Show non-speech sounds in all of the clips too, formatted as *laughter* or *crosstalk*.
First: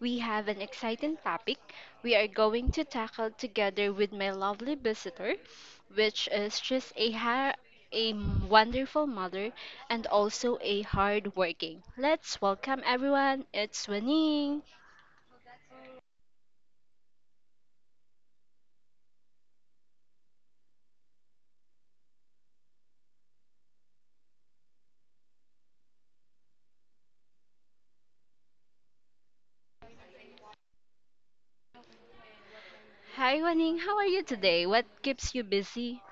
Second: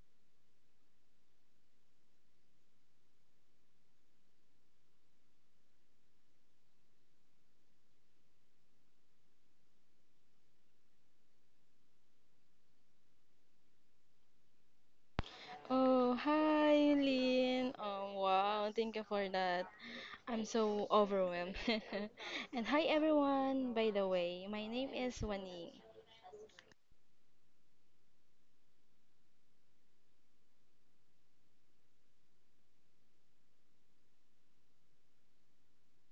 we have an exciting topic we are going to tackle together with my lovely visitor, which is just a wonderful mother and also a hard working. Let's welcome everyone. It's Waning. Oh, hi, Lynn. Wow, thank you for that. I'm so overwhelmed. *laughs* And hi, everyone. By the way, my name is Wani. Hi Waning, how are you today? What keeps you busy?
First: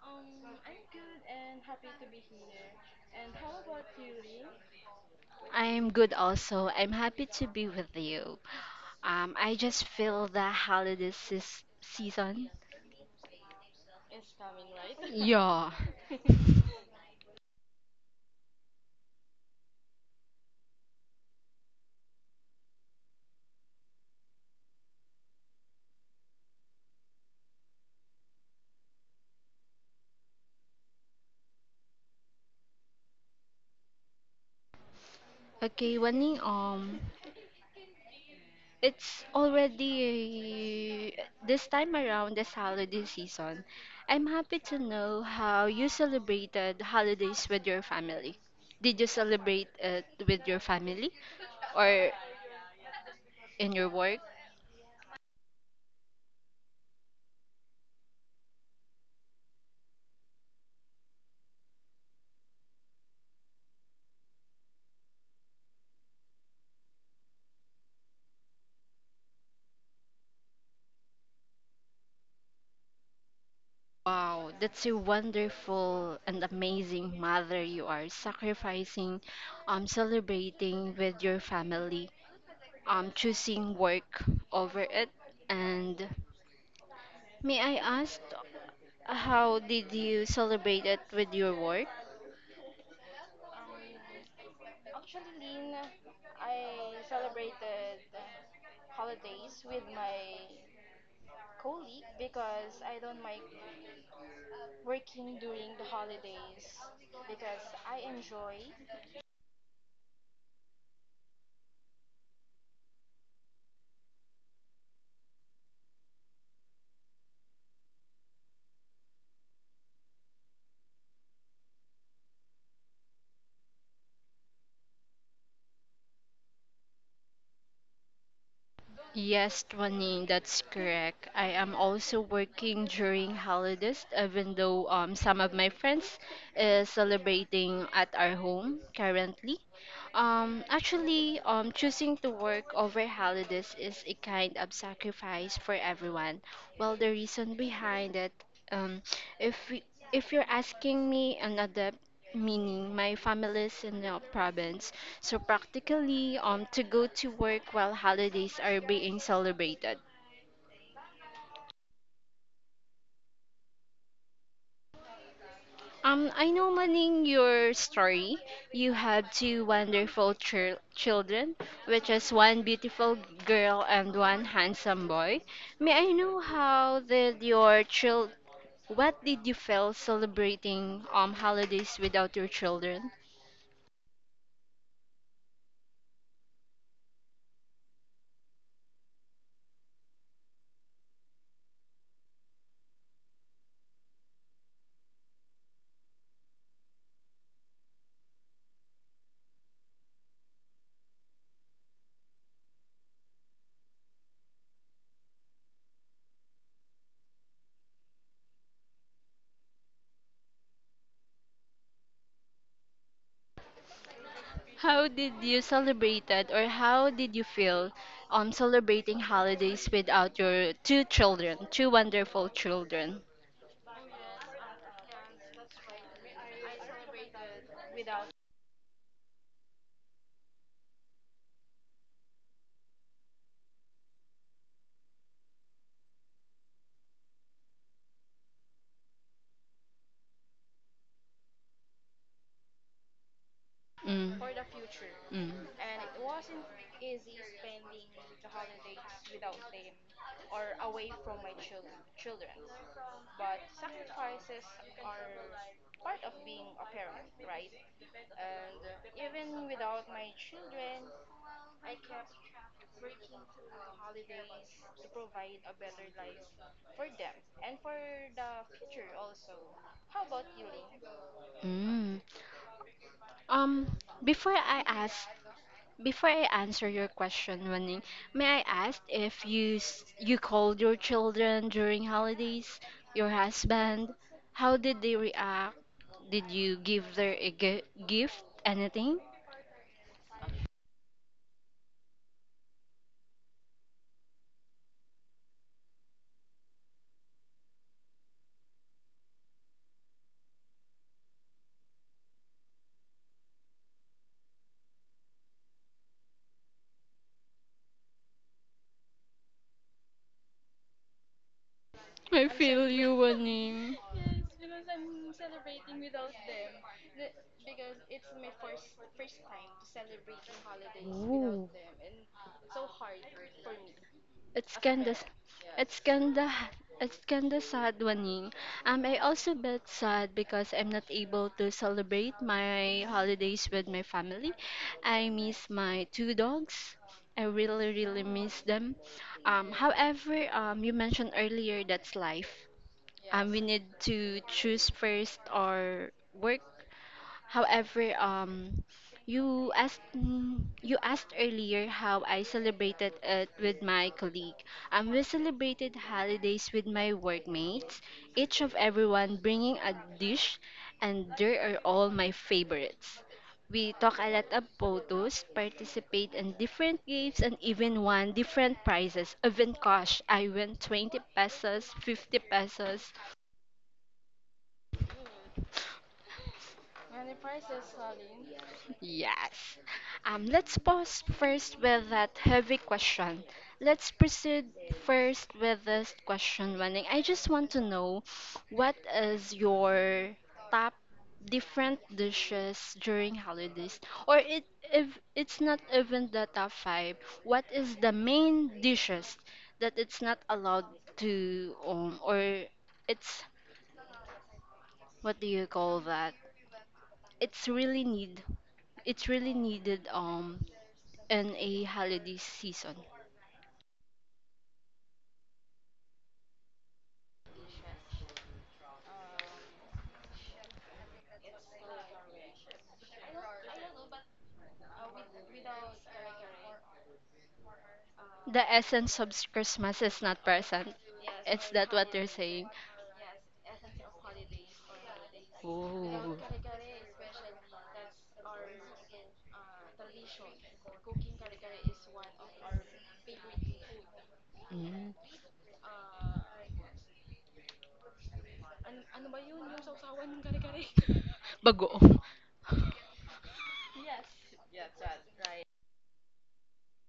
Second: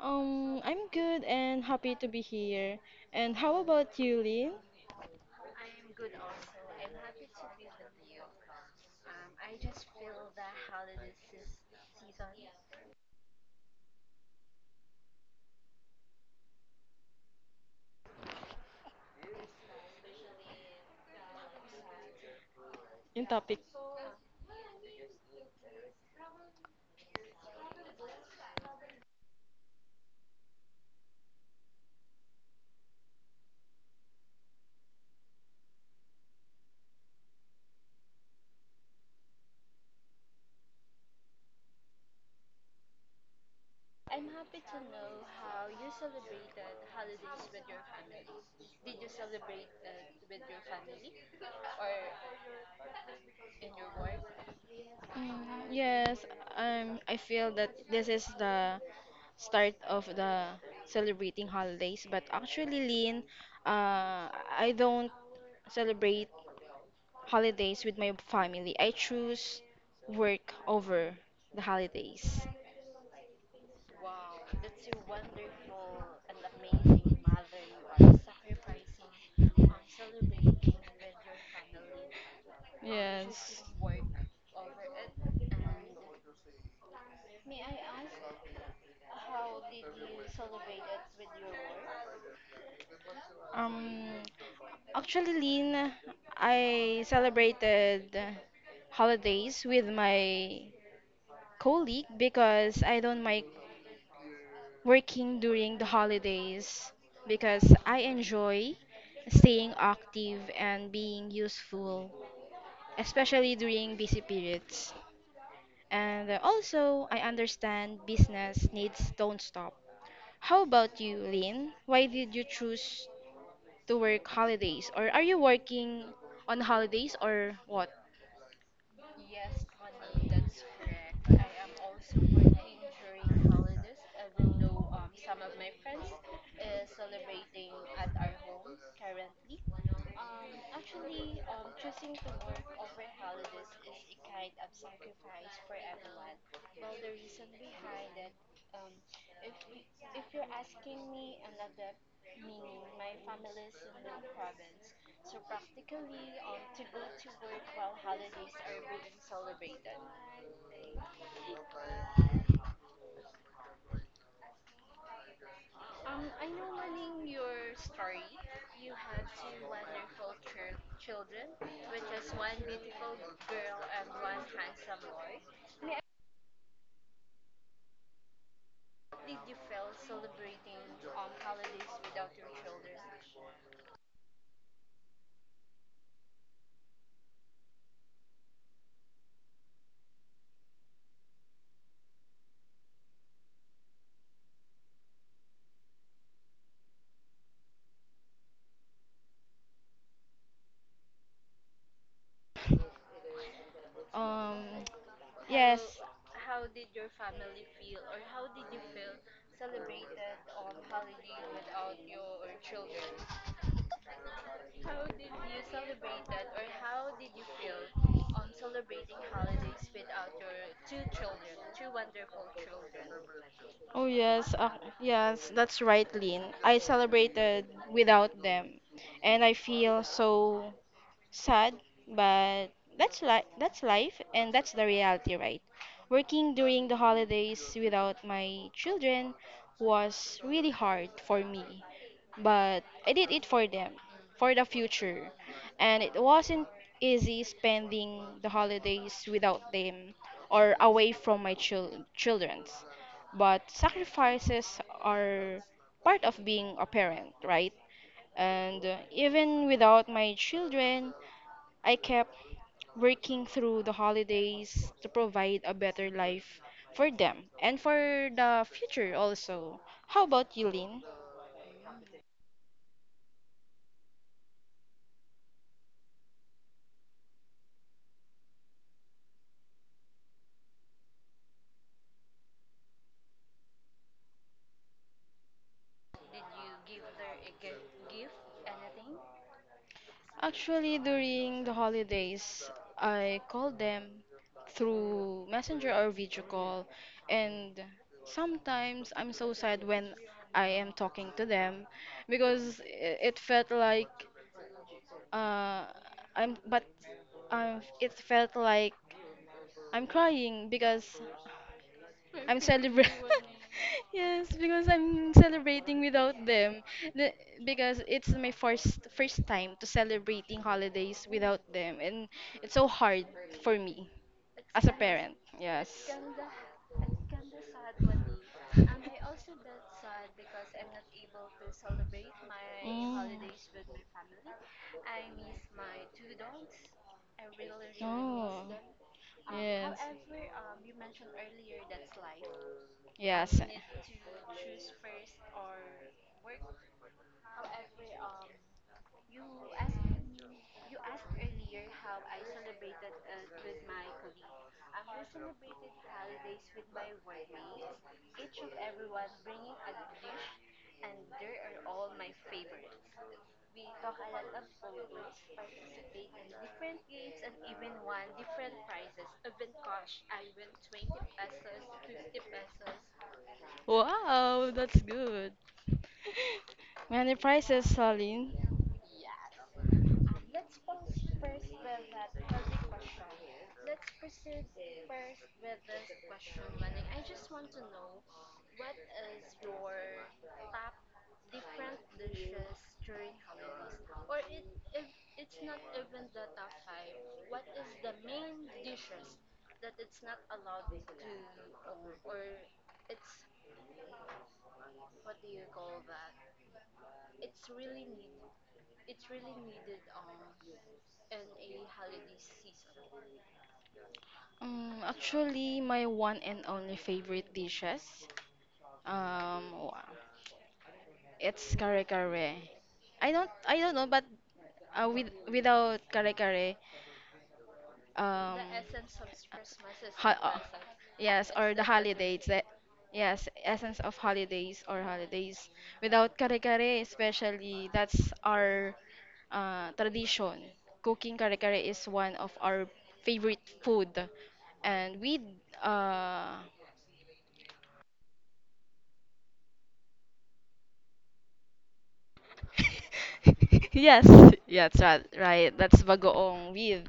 I'm good and happy to be here. And how about you, Lynn? I'm good also. I'm happy to be with you. I just feel the holiday season. *laughs* Yeah. In topic. Okay, Wani, it's already this time around this holiday season. I'm happy to know how you celebrated holidays with your family. Did you celebrate it with your family or in your work? Yes, I feel that this is the start of the celebrating holidays, but actually, Lynn, I don't celebrate holidays with my family. I choose work over the holidays. Wow, that's a wonderful and amazing mother you are, sacrificing, celebrating with your family, Yes. choosing work over it. And may I ask, how did you celebrate it with your work? Um, actually, Lynn, I celebrated holidays with my colleague because I don't like working during the holidays because I enjoy staying active and being useful, especially during busy periods. And also, I understand business needs don't stop. How about you, Lynn? Why did you choose to work holidays? Or are you working on holidays or what? Yes, Twaning, that's correct. I am also working during holidays, even though some of my friends is celebrating at our home currently. Choosing to work over holidays is a kind of sacrifice for everyone. Well, the reason behind it, um, if we, if you're asking me an adept, meaning my family is in the province. So practically, to go to work while holidays are being celebrated. I know Maning your story. You have two wonderful children, which is one beautiful girl and one handsome boy. May I know how did your child? What did you feel celebrating holidays without your children? Um, yes. How did you celebrate it, or how did you feel celebrating holidays without your two children, two wonderful children? Oh, yes. Yes, that's right, Lynn. I celebrated without them. And I feel so sad, but that's life and that's the reality, right? Working during the holidays without my children was really hard for me, but I did it for them, Mm. for the future. Mm. And it wasn't easy spending the holidays without them or away from my children's. But sacrifices are part of being a parent, right? And even without my children, I kept working through the holidays to provide a better life for them and for the future also. How about you, Lynn? Mm. Um, before I ask, before I answer your question, Waning, may I ask if you called your children during holidays, your husband, how did they react? Did you give their a gift, anything? Actually, during the holidays, I called them through messenger or video call, and sometimes I'm so sad when I am talking to them because it felt like uh, I'm but it felt like I'm crying because I I'm feel you, celebrating. Waning. *laughs* Yes, because I'm celebrating without them. The, because it's my first time to celebrating holidays without them, and it's so hard for me It's as a kinda, s- parent. Yes. it's kinda, h- it's kinda sad, Waning. I also bit sad because I'm not able to celebrate my Mm. holidays with my family. I miss my two dogs. I really, really Oh, miss them. Yes. You mentioned earlier that's life. Yes. We need to choose first our work. However, you asked you asked earlier how I celebrated it with my colleague. We celebrated holidays with my workmates, each of everyone bringing a dish, and there are all my favorites. We took a lot of photos, participate in different games, and even won different prizes. Even cash, I won 20 pesos, 50 pesos. Wow, that's good. Many prizes, Salin. Yes. Let's pause first with that heavy question. Let's proceed first with this question, Wenning. I just want to know what is your top different dishes during holidays? Or it, if it's not even the top five, what is the main dishes that it's not allowed to or it's, what do you call that? It's really need it's really needed in a holiday season. Actually, my one and only favorite dishes, um, wa- it's kare kare. I don't know, but with without kare kare, um, The essence of Christmas is ha- not uh, present. yes, Is or the that what you're holidays, saying? yes, essence of holidays or holidays. Without Oh. kare kare, especially, that's our tradition. Cooking kare kare is one of our favorite food, Mm. and we uh, Bagoong. *laughs* yes, yeah, that's right. That's bagoong with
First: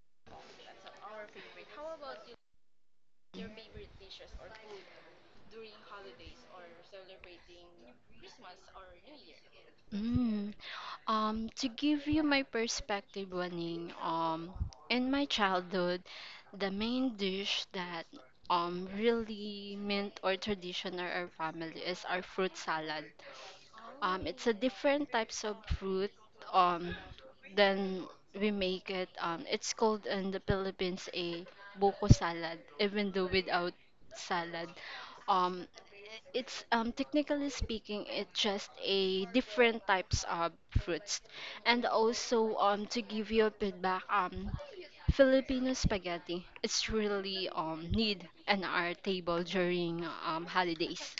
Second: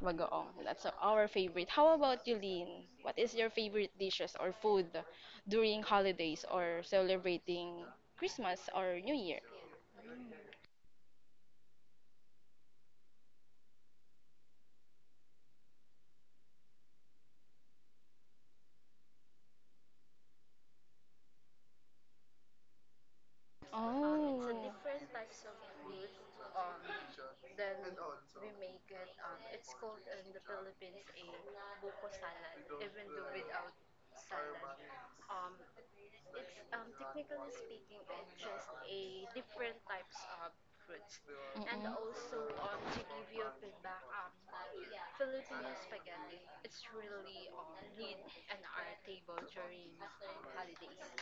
bagoong. That's our favorite. How about you, Lynn? What is your favorite dishes or food during holidays or celebrating Christmas or New Year? Mm. To give you my perspective, Waning, in my childhood, the main dish that really meant or tradition or our family is our fruit salad. It's a Oh. different types of fruit, um, than we make it. It's called in the Philippines a buko salad, even though without salad. Um, it's technically speaking, it's just a different types of fruits. And also to give you a feedback, Filipino spaghetti, it's really need in our Mm-mm. table during holidays.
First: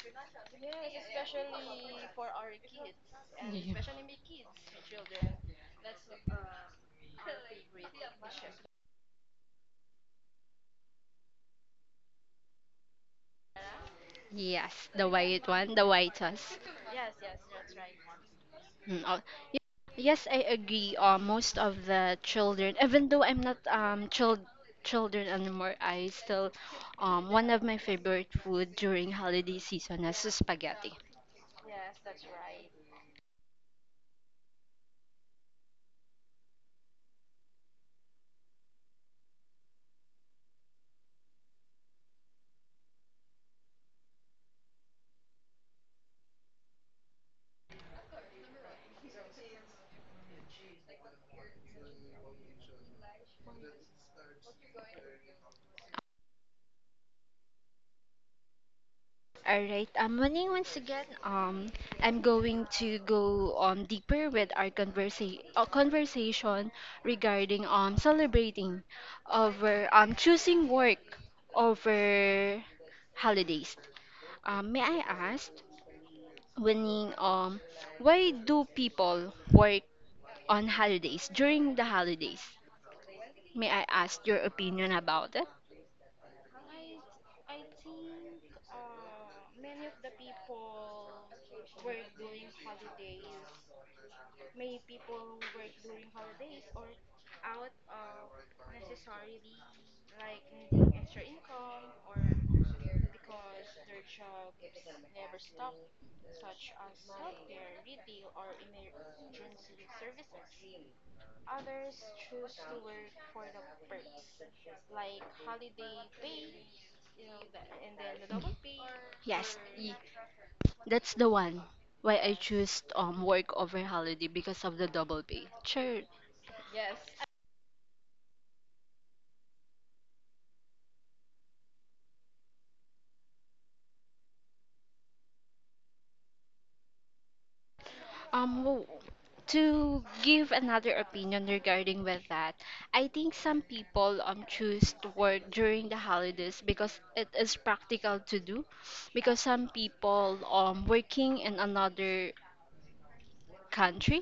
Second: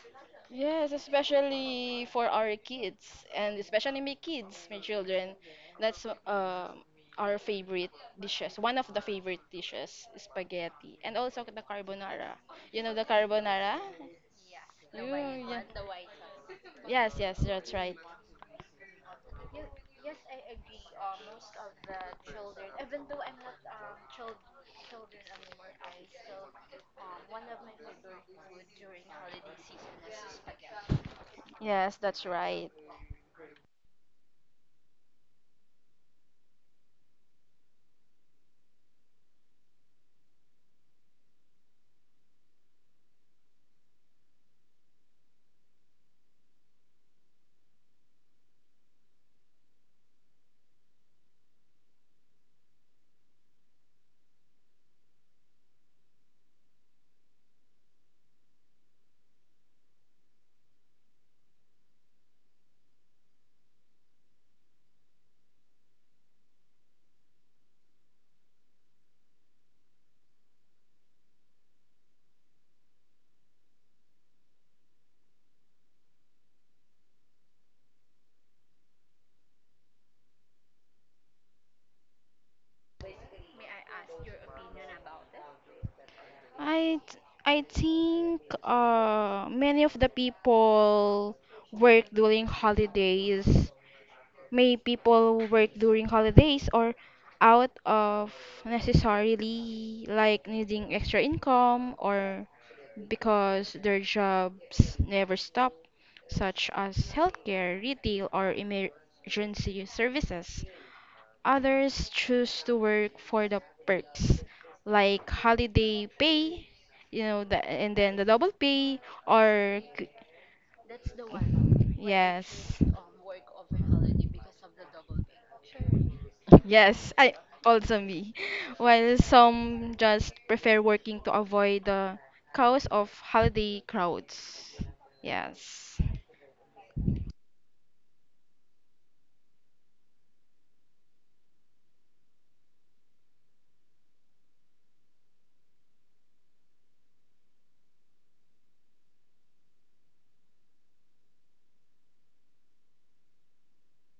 Yes, especially for our kids and Yeah. especially my kids, my children. That's our favorite dishes. One of the favorite dishes, spaghetti, and also the carbonara. You know the carbonara? Yes, the You, white yeah. one, the whitest. Yes, yes, that's right. Mm, oh, y- Yes, I agree. Most of the children, even though I'm not children anymore, I still, one of my favorite food during holiday season is spaghetti. Yes, that's right. All right, morning once again. I'm going to go deeper with our conversation regarding celebrating over choosing work over holidays. May I ask, Winning, why do people work on holidays during the holidays? May I ask your opinion about it? I think many of the people work during holidays. May people work during holidays or out of necessarily like needing extra income or because their jobs never stop, such as healthcare, retail, or emergency services. Others choose to work for the perks, like holiday pay, you know, and then the double pay Yes, or y- c- That's the one. Why I Yes. choose work over holiday because of the double pay. Sure. Yes, I also me. While some just prefer working to avoid the chaos of holiday crowds. Yes. Um, w- to give another opinion regarding with that, I think some people choose to work during the holidays because it is practical to do. Because some people working in another country.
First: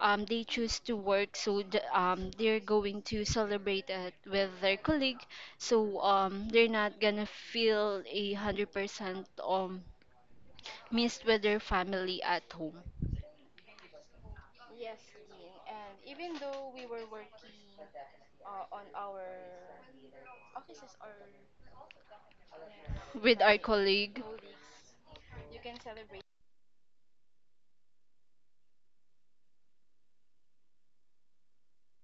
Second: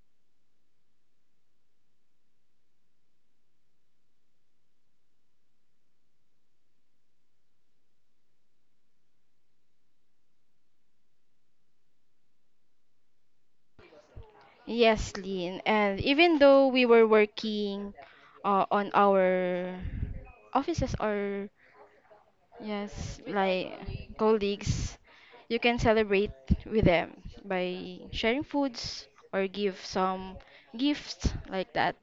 They choose to work, so they're going to celebrate it with their colleague. So they're not gonna feel 100% missed with their family at home. Yes, Lynn. And even though we were working on our offices or yes, With our like colleague, colleagues, you can celebrate with them by sharing foods or give some gifts like that.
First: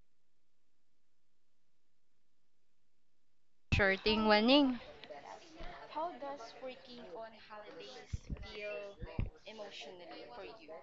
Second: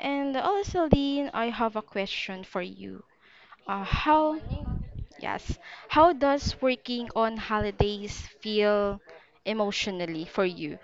And also, Dean, I have a question for you. Uh, sure thing, how, winning. yes, how does working on holidays feel emotionally for you?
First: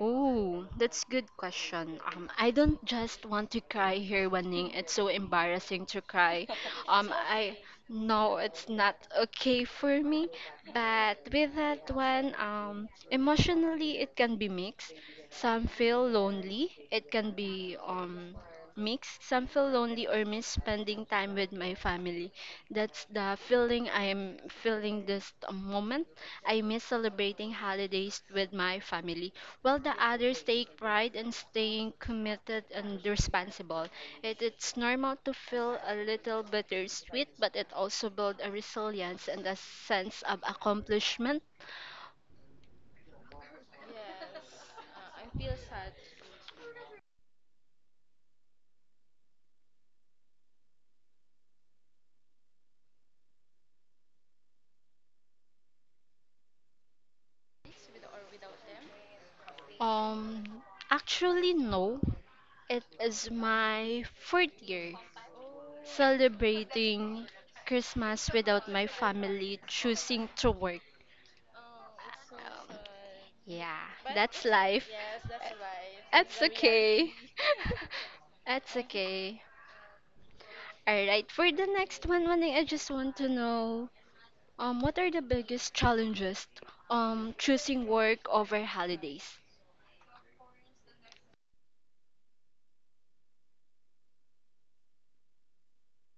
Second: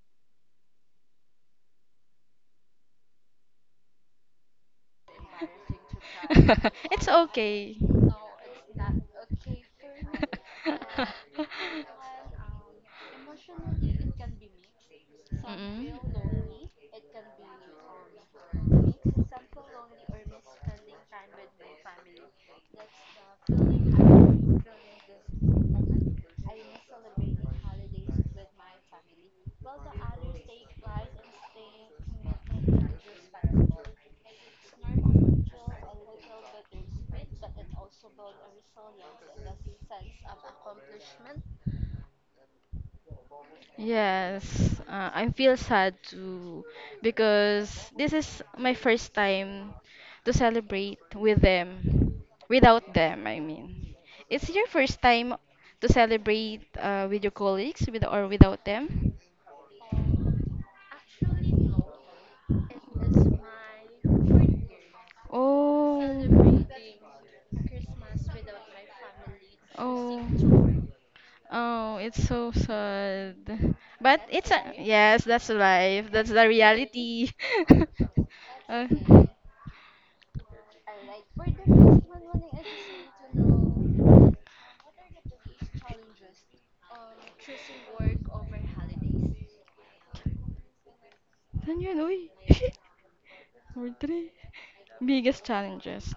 Oh, that's good question. I don't just want to cry here, Waning. It's so embarrassing to cry. *laughs* It's I okay. no, it's not okay for me. But with that one, emotionally it can *laughs* be mixed. Some feel lonely. It can be mixed. Some feel lonely or miss spending time with my family. That's the feeling I'm feeling this moment. I miss celebrating holidays with my family, while the others take pride in staying committed and responsible. It's normal to feel a little bittersweet, but it also builds a resilience and a sense of accomplishment. Yes, I feel sad too because this is my first time to celebrate with them, without them, I mean. It's your first time to celebrate with your colleagues with or without them? Um, actually, no. It is my fourth year Oh. celebrating Christmas without my family Oh. choosing to work. Oh, it's so sad. Yeah, But that's it's a life. yes, that's life. That's That's the okay. reality. *laughs* *laughs* That's Uh, okay. Alright, for the next one, Manning, I just want to know what are the biggest challenges choosing work over holidays? then you know, *laughs* we three. Biggest challenges.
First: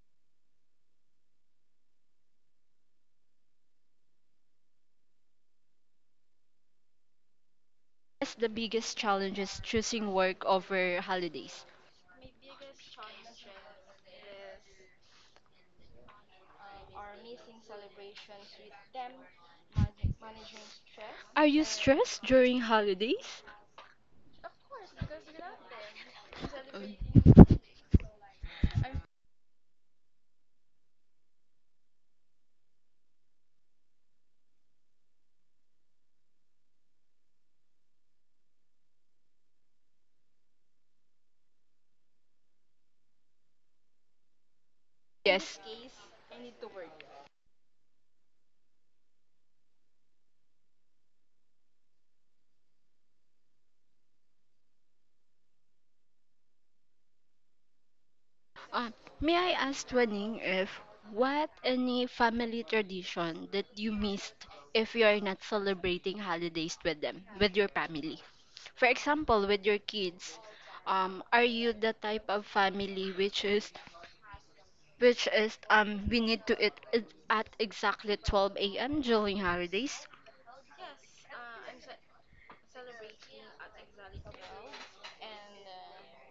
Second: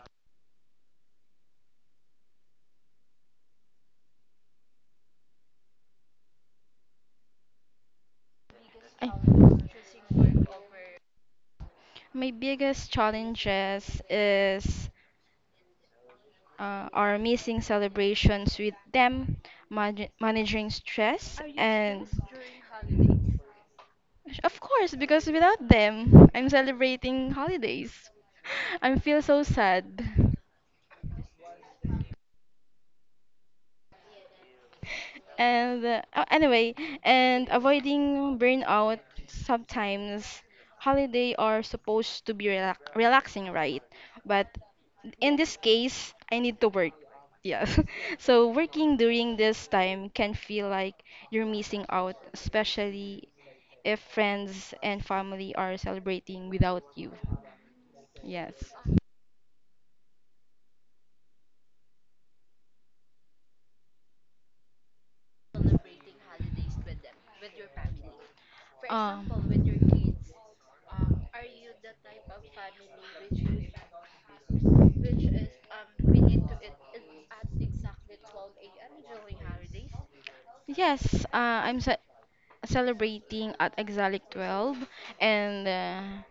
What's the biggest I, challenges choosing work over holidays? my biggest challenges is are missing celebrations with them, managing stress, Are you and stressed during holidays? of course, because without them, I'm celebrating holidays. *laughs* I feel so sad. Anyway, and avoiding burnout sometimes holiday are supposed to be relaxing, right? But in this Yes. case, I need to work. Yes. *laughs* So working during this time can feel like you're missing out, especially if friends and family are celebrating without you. Yes. Uh, may I ask Twining if what any family tradition that you missed if you are not celebrating holidays with them, with your family? For Um, example, with your kids, are you the type of family which is we need to eat it at exactly 12 a.m. during holidays? yes, celebrating at Exalic 12 and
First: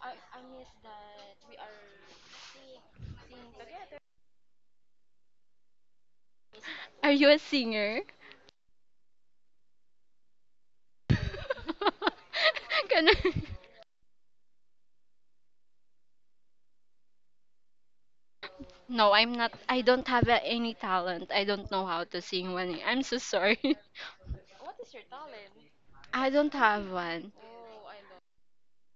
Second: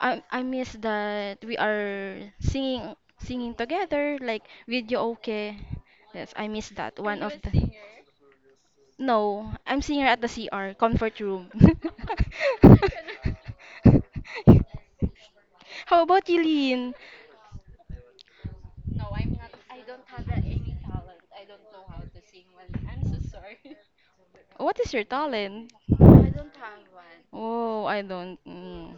I miss that we are singing together like video okay. Yes, I miss that Are one you of a the singer? no, I'm singer at the CR, comfort room. *laughs* *laughs* Ganun. How about you, Lynn? No, I'm not. I don't have a, any talent. I don't know how to sing. When I'm so sorry. What is your talent? I don't have one. Oh, I don't.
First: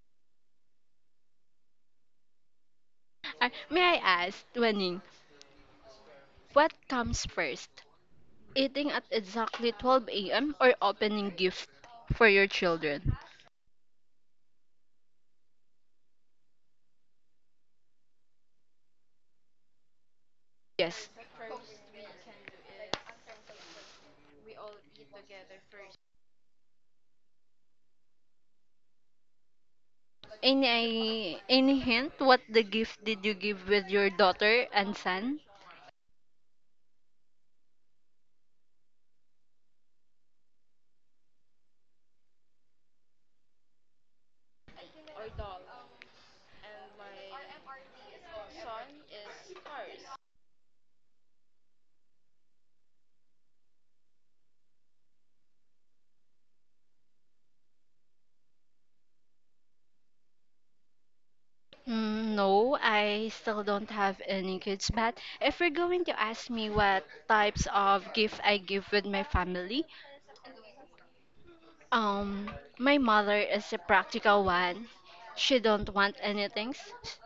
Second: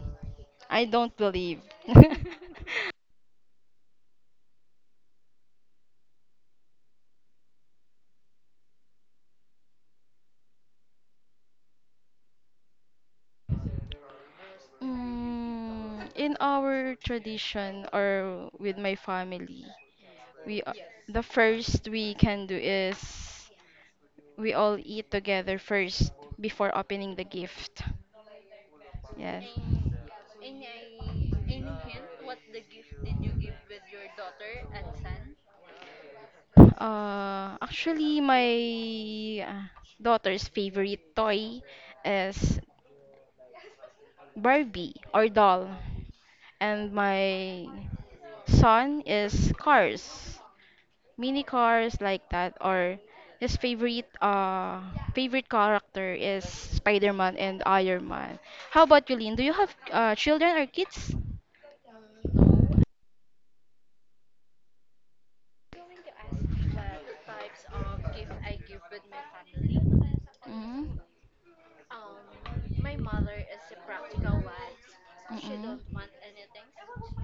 I don't believe. *laughs* May I ask, Wenning, what comes first? Eating at exactly 12 a.m. or opening gift for your children? Mm, in our tradition or with my family, we a- Yes. the first we can do is we all eat together first before opening the gift. Yes. Any hint what the gift did you give with your daughter and son? Actually, my daughter's favorite toy is Barbie or doll, and my son is cars. Mini cars like that or his favorite character is Spider-Man and Iron Man. How about you, Lynn? Do you have children or kids? Mm, no, I still don't have any kids. But if you're going to ask me what types of gift I give with my family, Mm-hmm. Um, my mother is a practical one. She don't want anything.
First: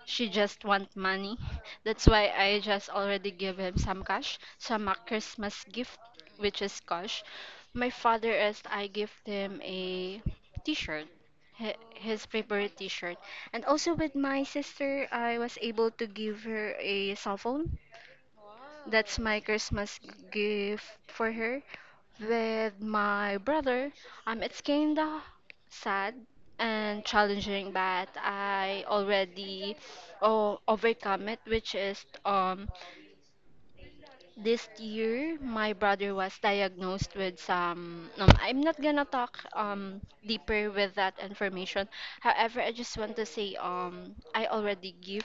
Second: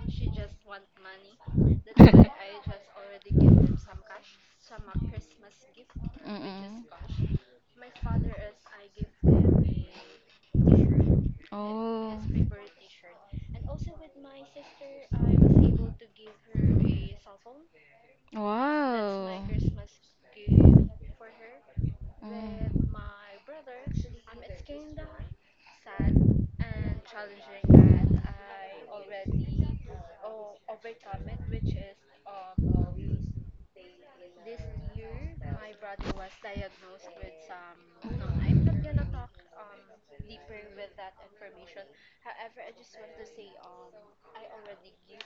She just want money. That's why I just *laughs* already give him some cash, some a Christmas gift, *laughs* which is Mm-mm. cash. My father is I give him a T-shirt, Oh. his favorite T-shirt. And also with my sister, I was able to give her a cell phone. That's my That's my wow. Christmas gift for her. With Mm. my brother, it's kinda sad and challenging, but I already, oh, overcome it, which is this year my brother was diagnosed with some. I'm not gonna talk deeper with that information. However, I just want to say I already give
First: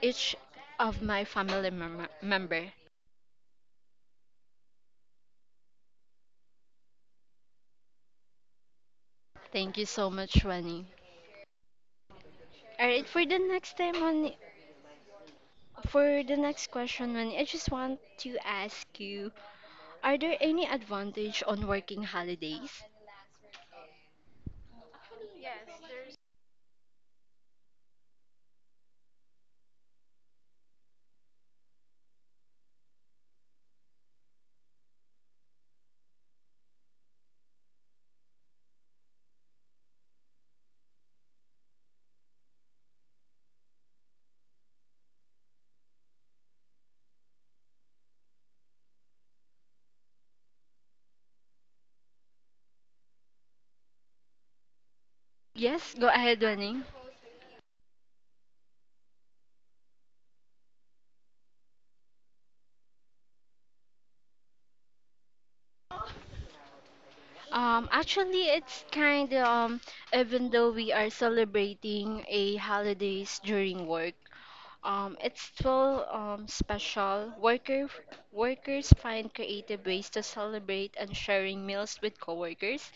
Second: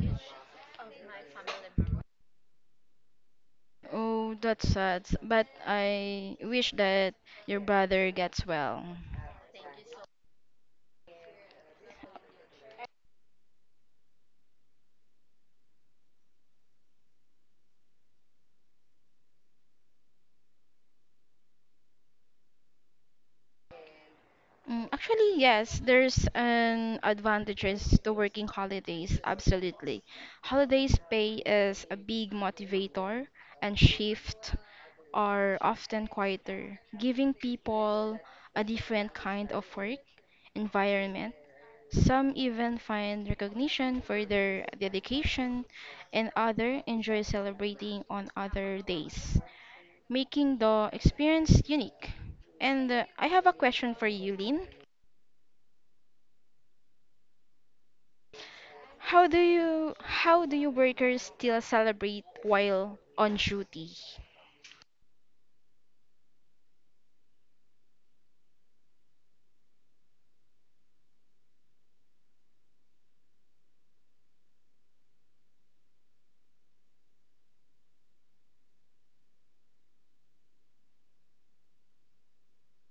each of my family member. Oh, that's sad, but I wish that your brother gets well. Thank you so much, Wani. All right, for the next time on, for the next question, man, I just want to ask you, are there any advantage on working holidays? Actually, yes, there's an advantages to working holidays, absolutely. Holidays pay is a big motivator and shift are often quieter, giving people a different kind of work environment. Some even find recognition for their dedication, and other enjoy celebrating on other days, making the experience unique. And I have a question for you, Lynn. Yes, go ahead, Wenning. How do you workers still celebrate while on duty? Actually, it's kind of even though we are celebrating a holidays during work. It's still special. Workers find creative ways to celebrate and sharing meals with coworkers.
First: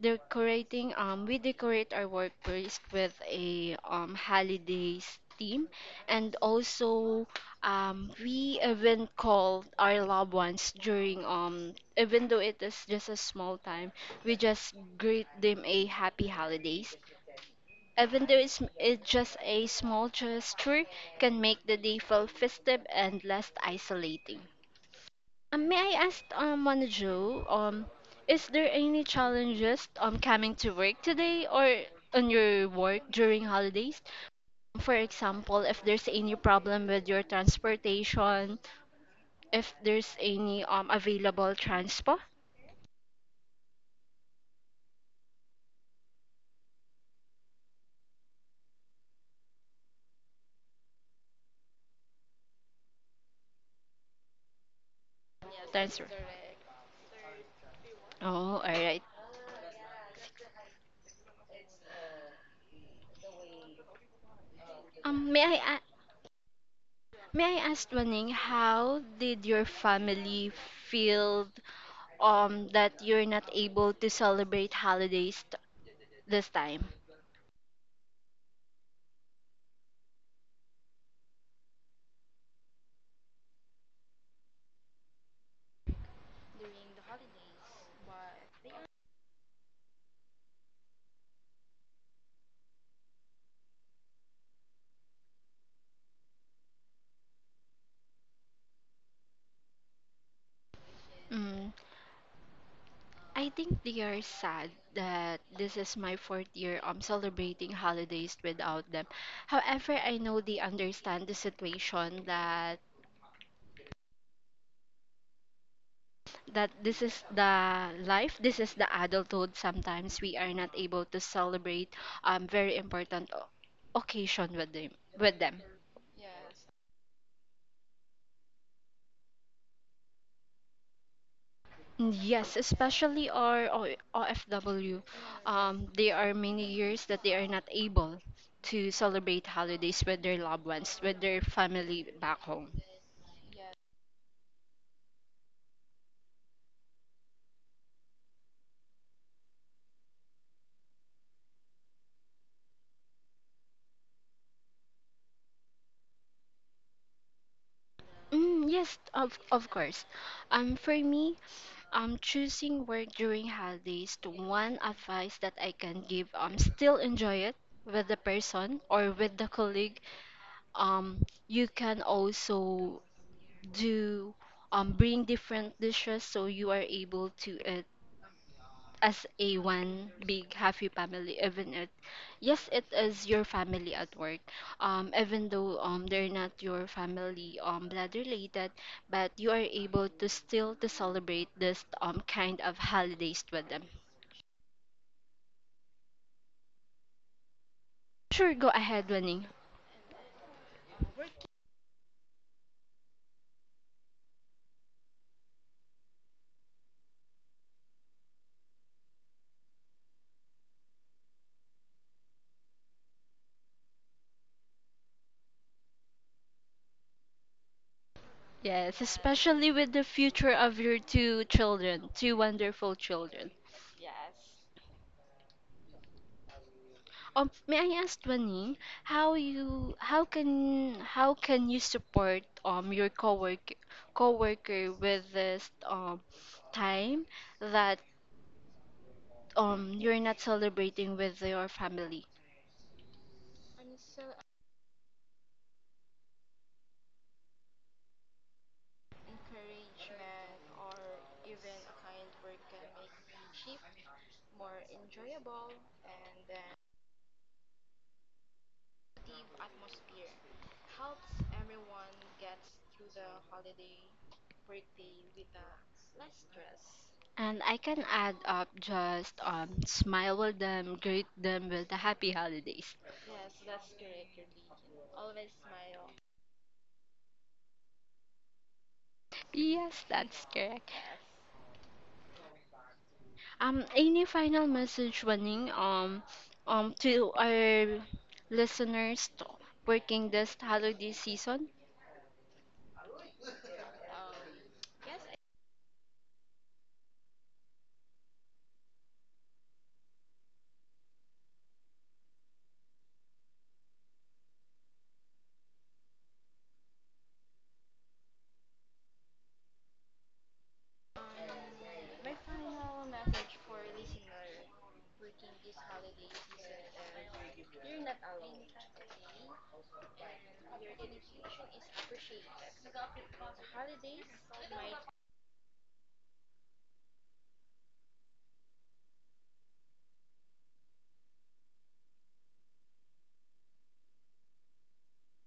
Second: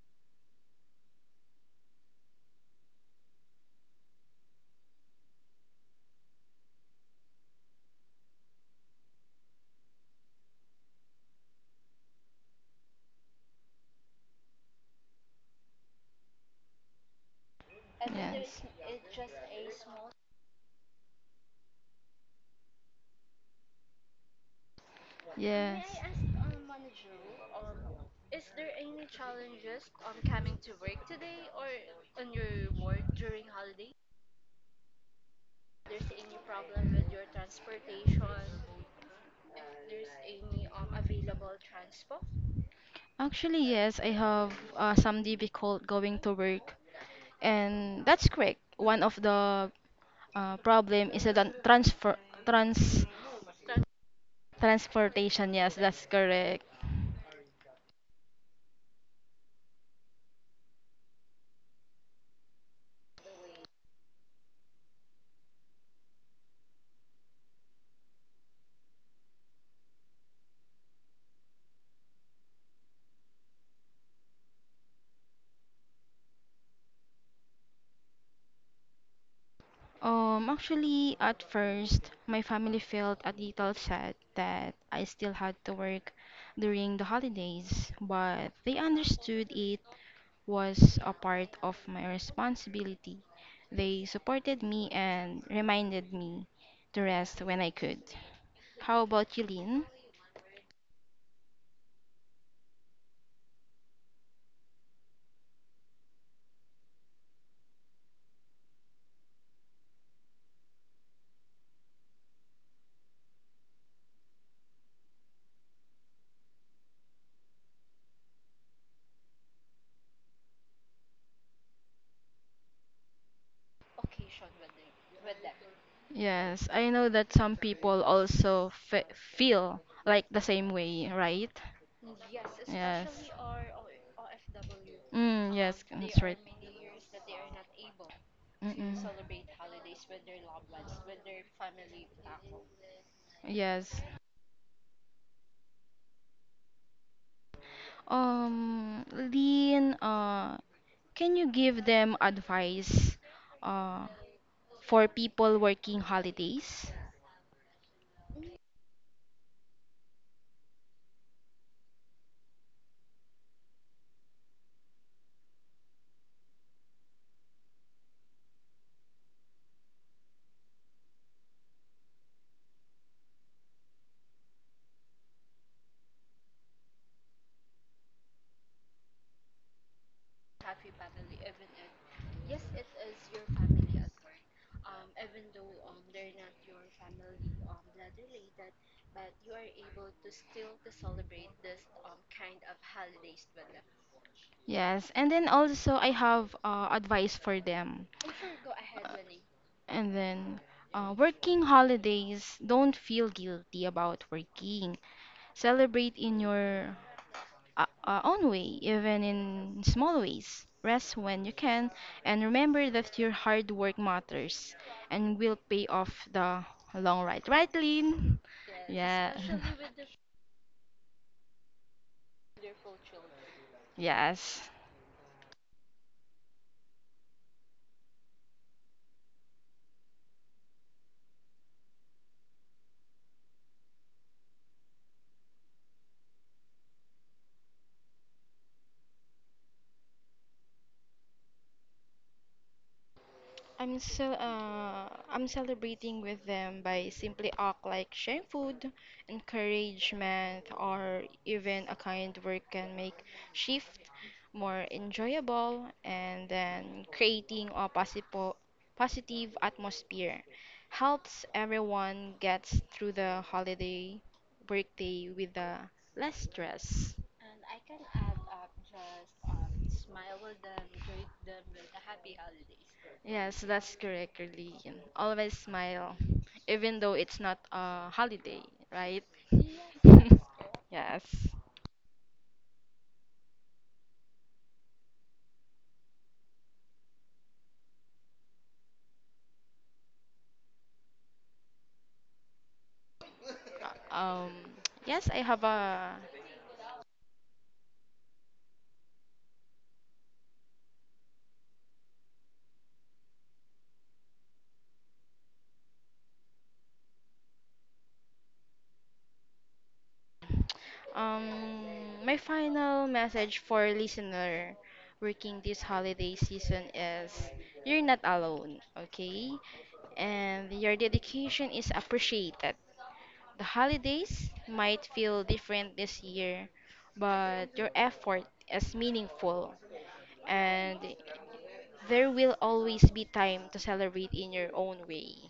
Decorating, we decorate our workplace with a holidays theme, and also we even call our loved ones during, even though it is just a small time, we just greet them a happy holidays. Even though Yeah. it's just a small gesture, can make the day feel festive and less isolating. May Yes. I ask, Mona Jo, is there any challenges coming to work today or on your work during holidays? For example, if there's any problem with your transportation, if there's any available transport, Actually, yes, I have some difficult going to work, and that's correct. One of the problem is the tran- transfer trans transportation. Yes, that's transfer. correct. Oh, all right. Um, may I may I ask, Waning, how did your family feel that you're not able to celebrate holidays this time? Actually, at first, my family felt a little sad that I still had to work during the holidays, but they understood it was a part of my responsibility. They supported me and reminded me to rest when I could. How about you, Lynn? Mm, I think they are sad that this is my fourth year celebrating holidays without them. However, I know they understand the situation that this is the life, this is the adulthood. Sometimes we are not able to celebrate very important occasion with them. Yes, I know that some people also fe feel like the same way, right? Yes, especially Yes. our OFW. Mm, yes, They that's are right. many years that they are not able to Mm-mm. celebrate holidays with their loved ones, with their family back home. Yes. Lynn, can you give them advice uh, for people working holidays? Mm, yes, of course. For me, choosing work during holidays, the one advice that I can give, still enjoy it with the person or with the colleague. You can also do, bring different dishes so you are able to, as a one big happy family, even it, yes, it is your family at work, even though they're not your family, blood related, but you are able to still to celebrate this kind of holidays with them. Yes. And then also, I have advice for them. Sure, go ahead, winning. And then, working holidays, don't feel guilty about working. Celebrate in your own way, even in small ways. Rest when you can, and remember that your hard work matters and will pay off the long ride. Right, Lynn? Yes, Yeah. especially with the future of your two children, two wonderful children. *laughs* Yes. May I ask Janine, how can you support your coworker with this time that you're not celebrating with your family? I'm celebrating with them by simply act like sharing food, encouragement, or even a kind word can make shift more enjoyable and then creating a possible positive atmosphere helps everyone gets through the holiday birthday with less stress. And I can add up just smile with them, greet them with the happy holidays. Yes, that's correct, Lillian. Always smile, even though it's not a holiday, right? Yes, *laughs* that's correct. Yes. Any final message, Waning, to our listeners working this holiday season? Um, yes, I have a um my final message for listener working this holiday season is you're not alone, okay? And your dedication is appreciated. The holidays might feel different this year, but your effort is meaningful and there will always be time to celebrate in your own way.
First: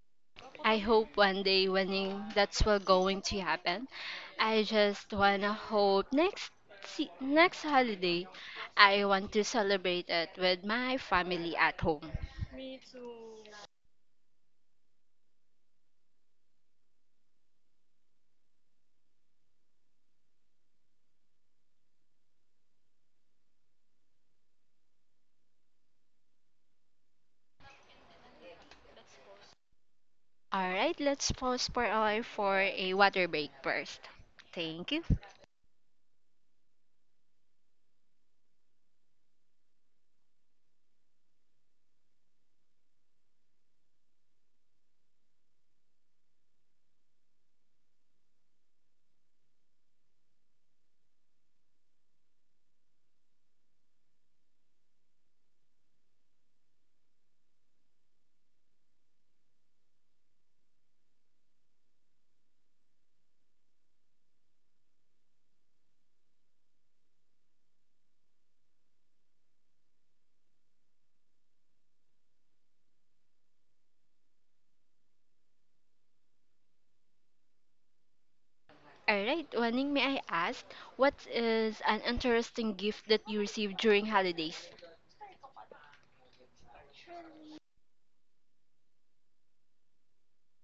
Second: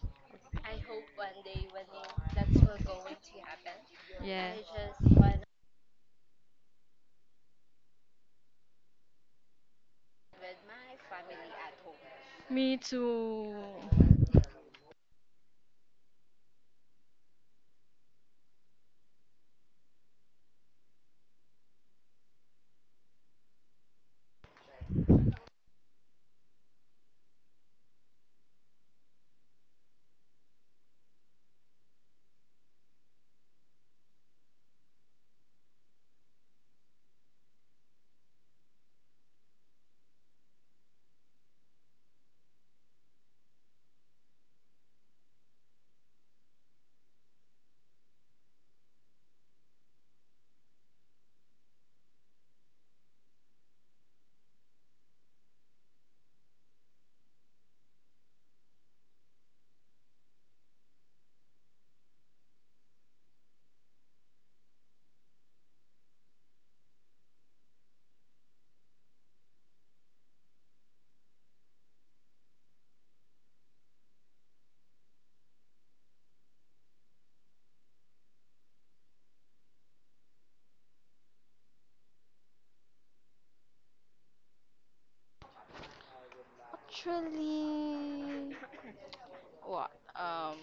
I hope one day winning that's what going to happen. Yeah. I just wanna hope next holiday I want to celebrate it with my family at home. Me too. All right, let's pause for a water break first. Thank you. All right, Waning, may I ask what is an interesting gift that you received during holidays? Actually, what?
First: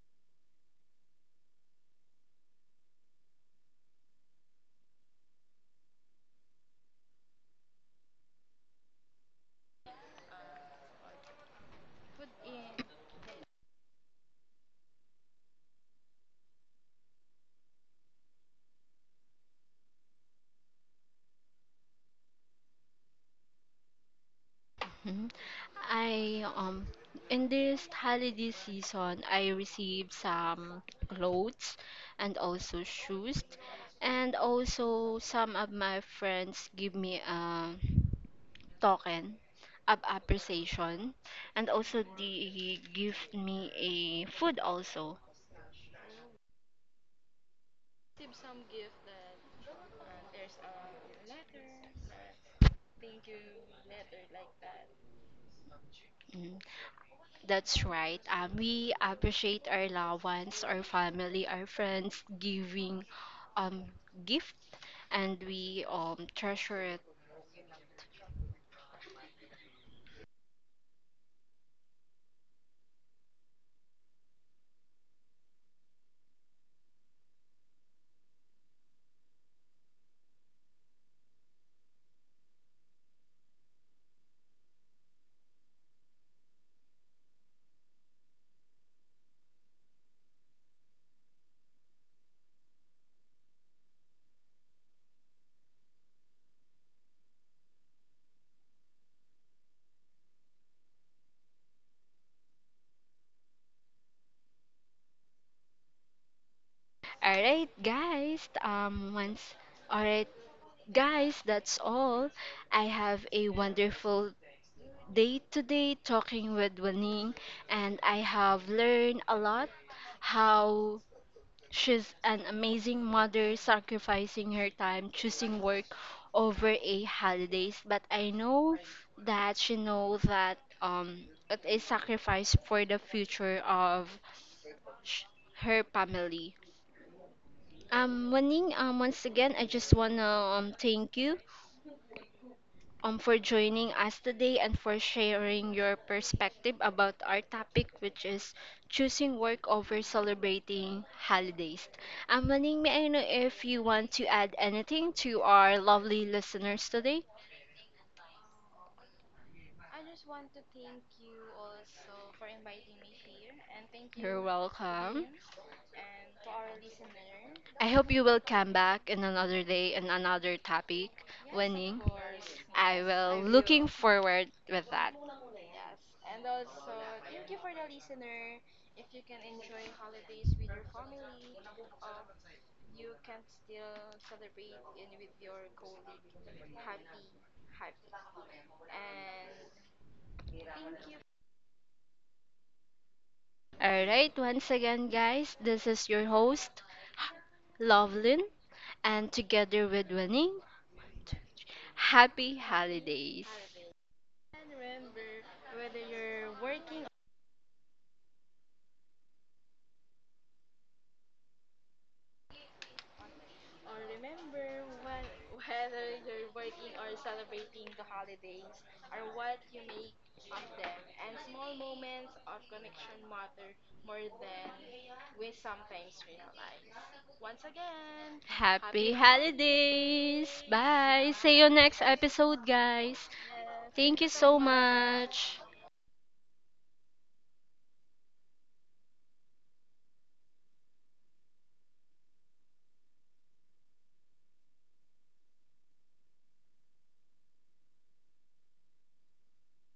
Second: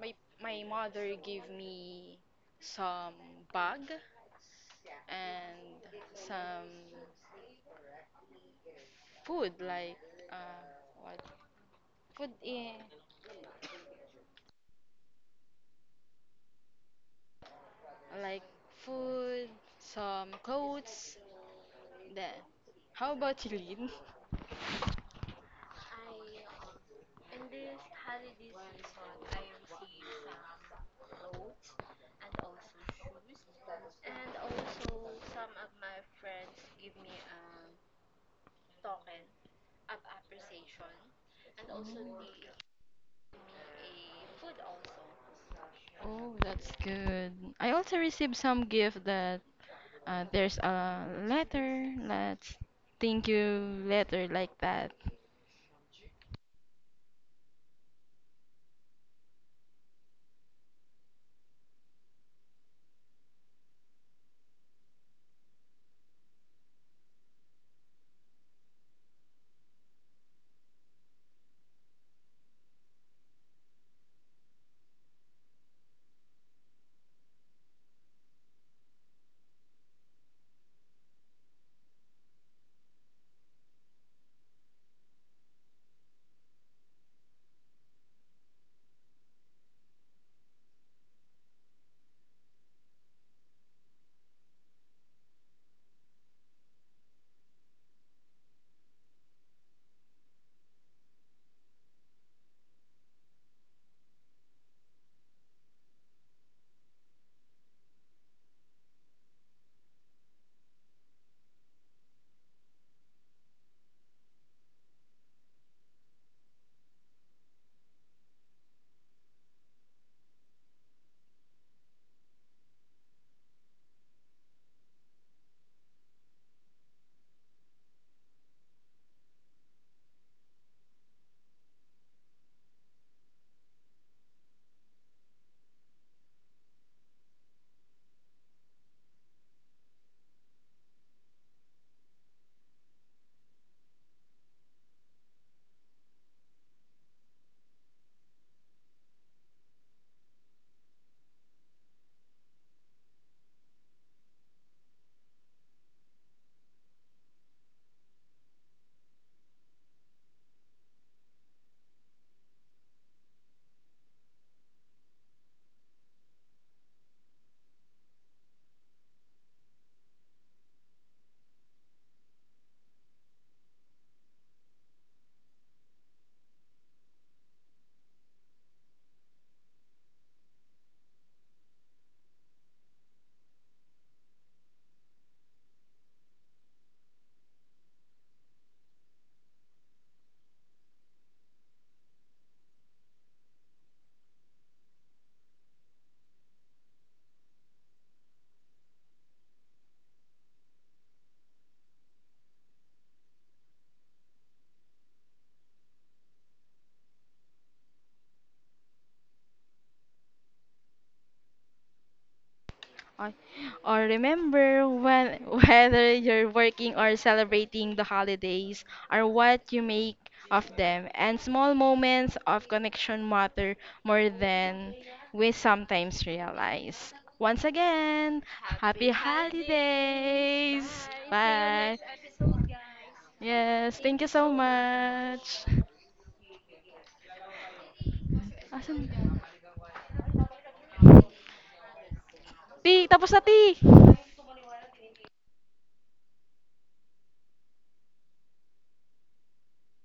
my my mother gave me some bag and some food like uh, what food in like food, some clothes. Then, how about you, Lynn? Mhm. I in this holiday season I received some clothes and also shoes, and also some of my friends give me a token of appreciation, and Oh, also they give me a food also. oh, that's good. I also received some gift that uh, there's a letter. Let's thank you letter like that. Mm. That's right. We appreciate our loved ones, our family, our friends giving um gift and we treasure it. All right, guys. Once All right, guys, that's all. I have a wonderful day today talking with Waning, and I have learned a lot how. She's an amazing mother, sacrificing her time, choosing work over a holidays. But I know that she knows that it is sacrifice for the future of sh- her family. Waning, once again, I just wanna thank you for joining us today and for sharing your perspective about our topic, which is choosing work over celebrating holidays. Maning, may I know if you want to add anything to our lovely listeners today? You're welcome. I hope you will come back in another day and another topic. Yes, Winning. I will looking will forward with that. Alright, once again, guys, this is your host, Lovelin, and together with Winning, happy holidays. Or, or remember when *laughs* whether you're working or celebrating the holidays or what you make of them. And small moments of connection matter more than we sometimes realize. Once again, happy Happy holidays. holidays. Bye. See you Bye. next episode, guys. Yes, thank Thank you you so so much. much. Awesome. Ti, tapos na, Ti!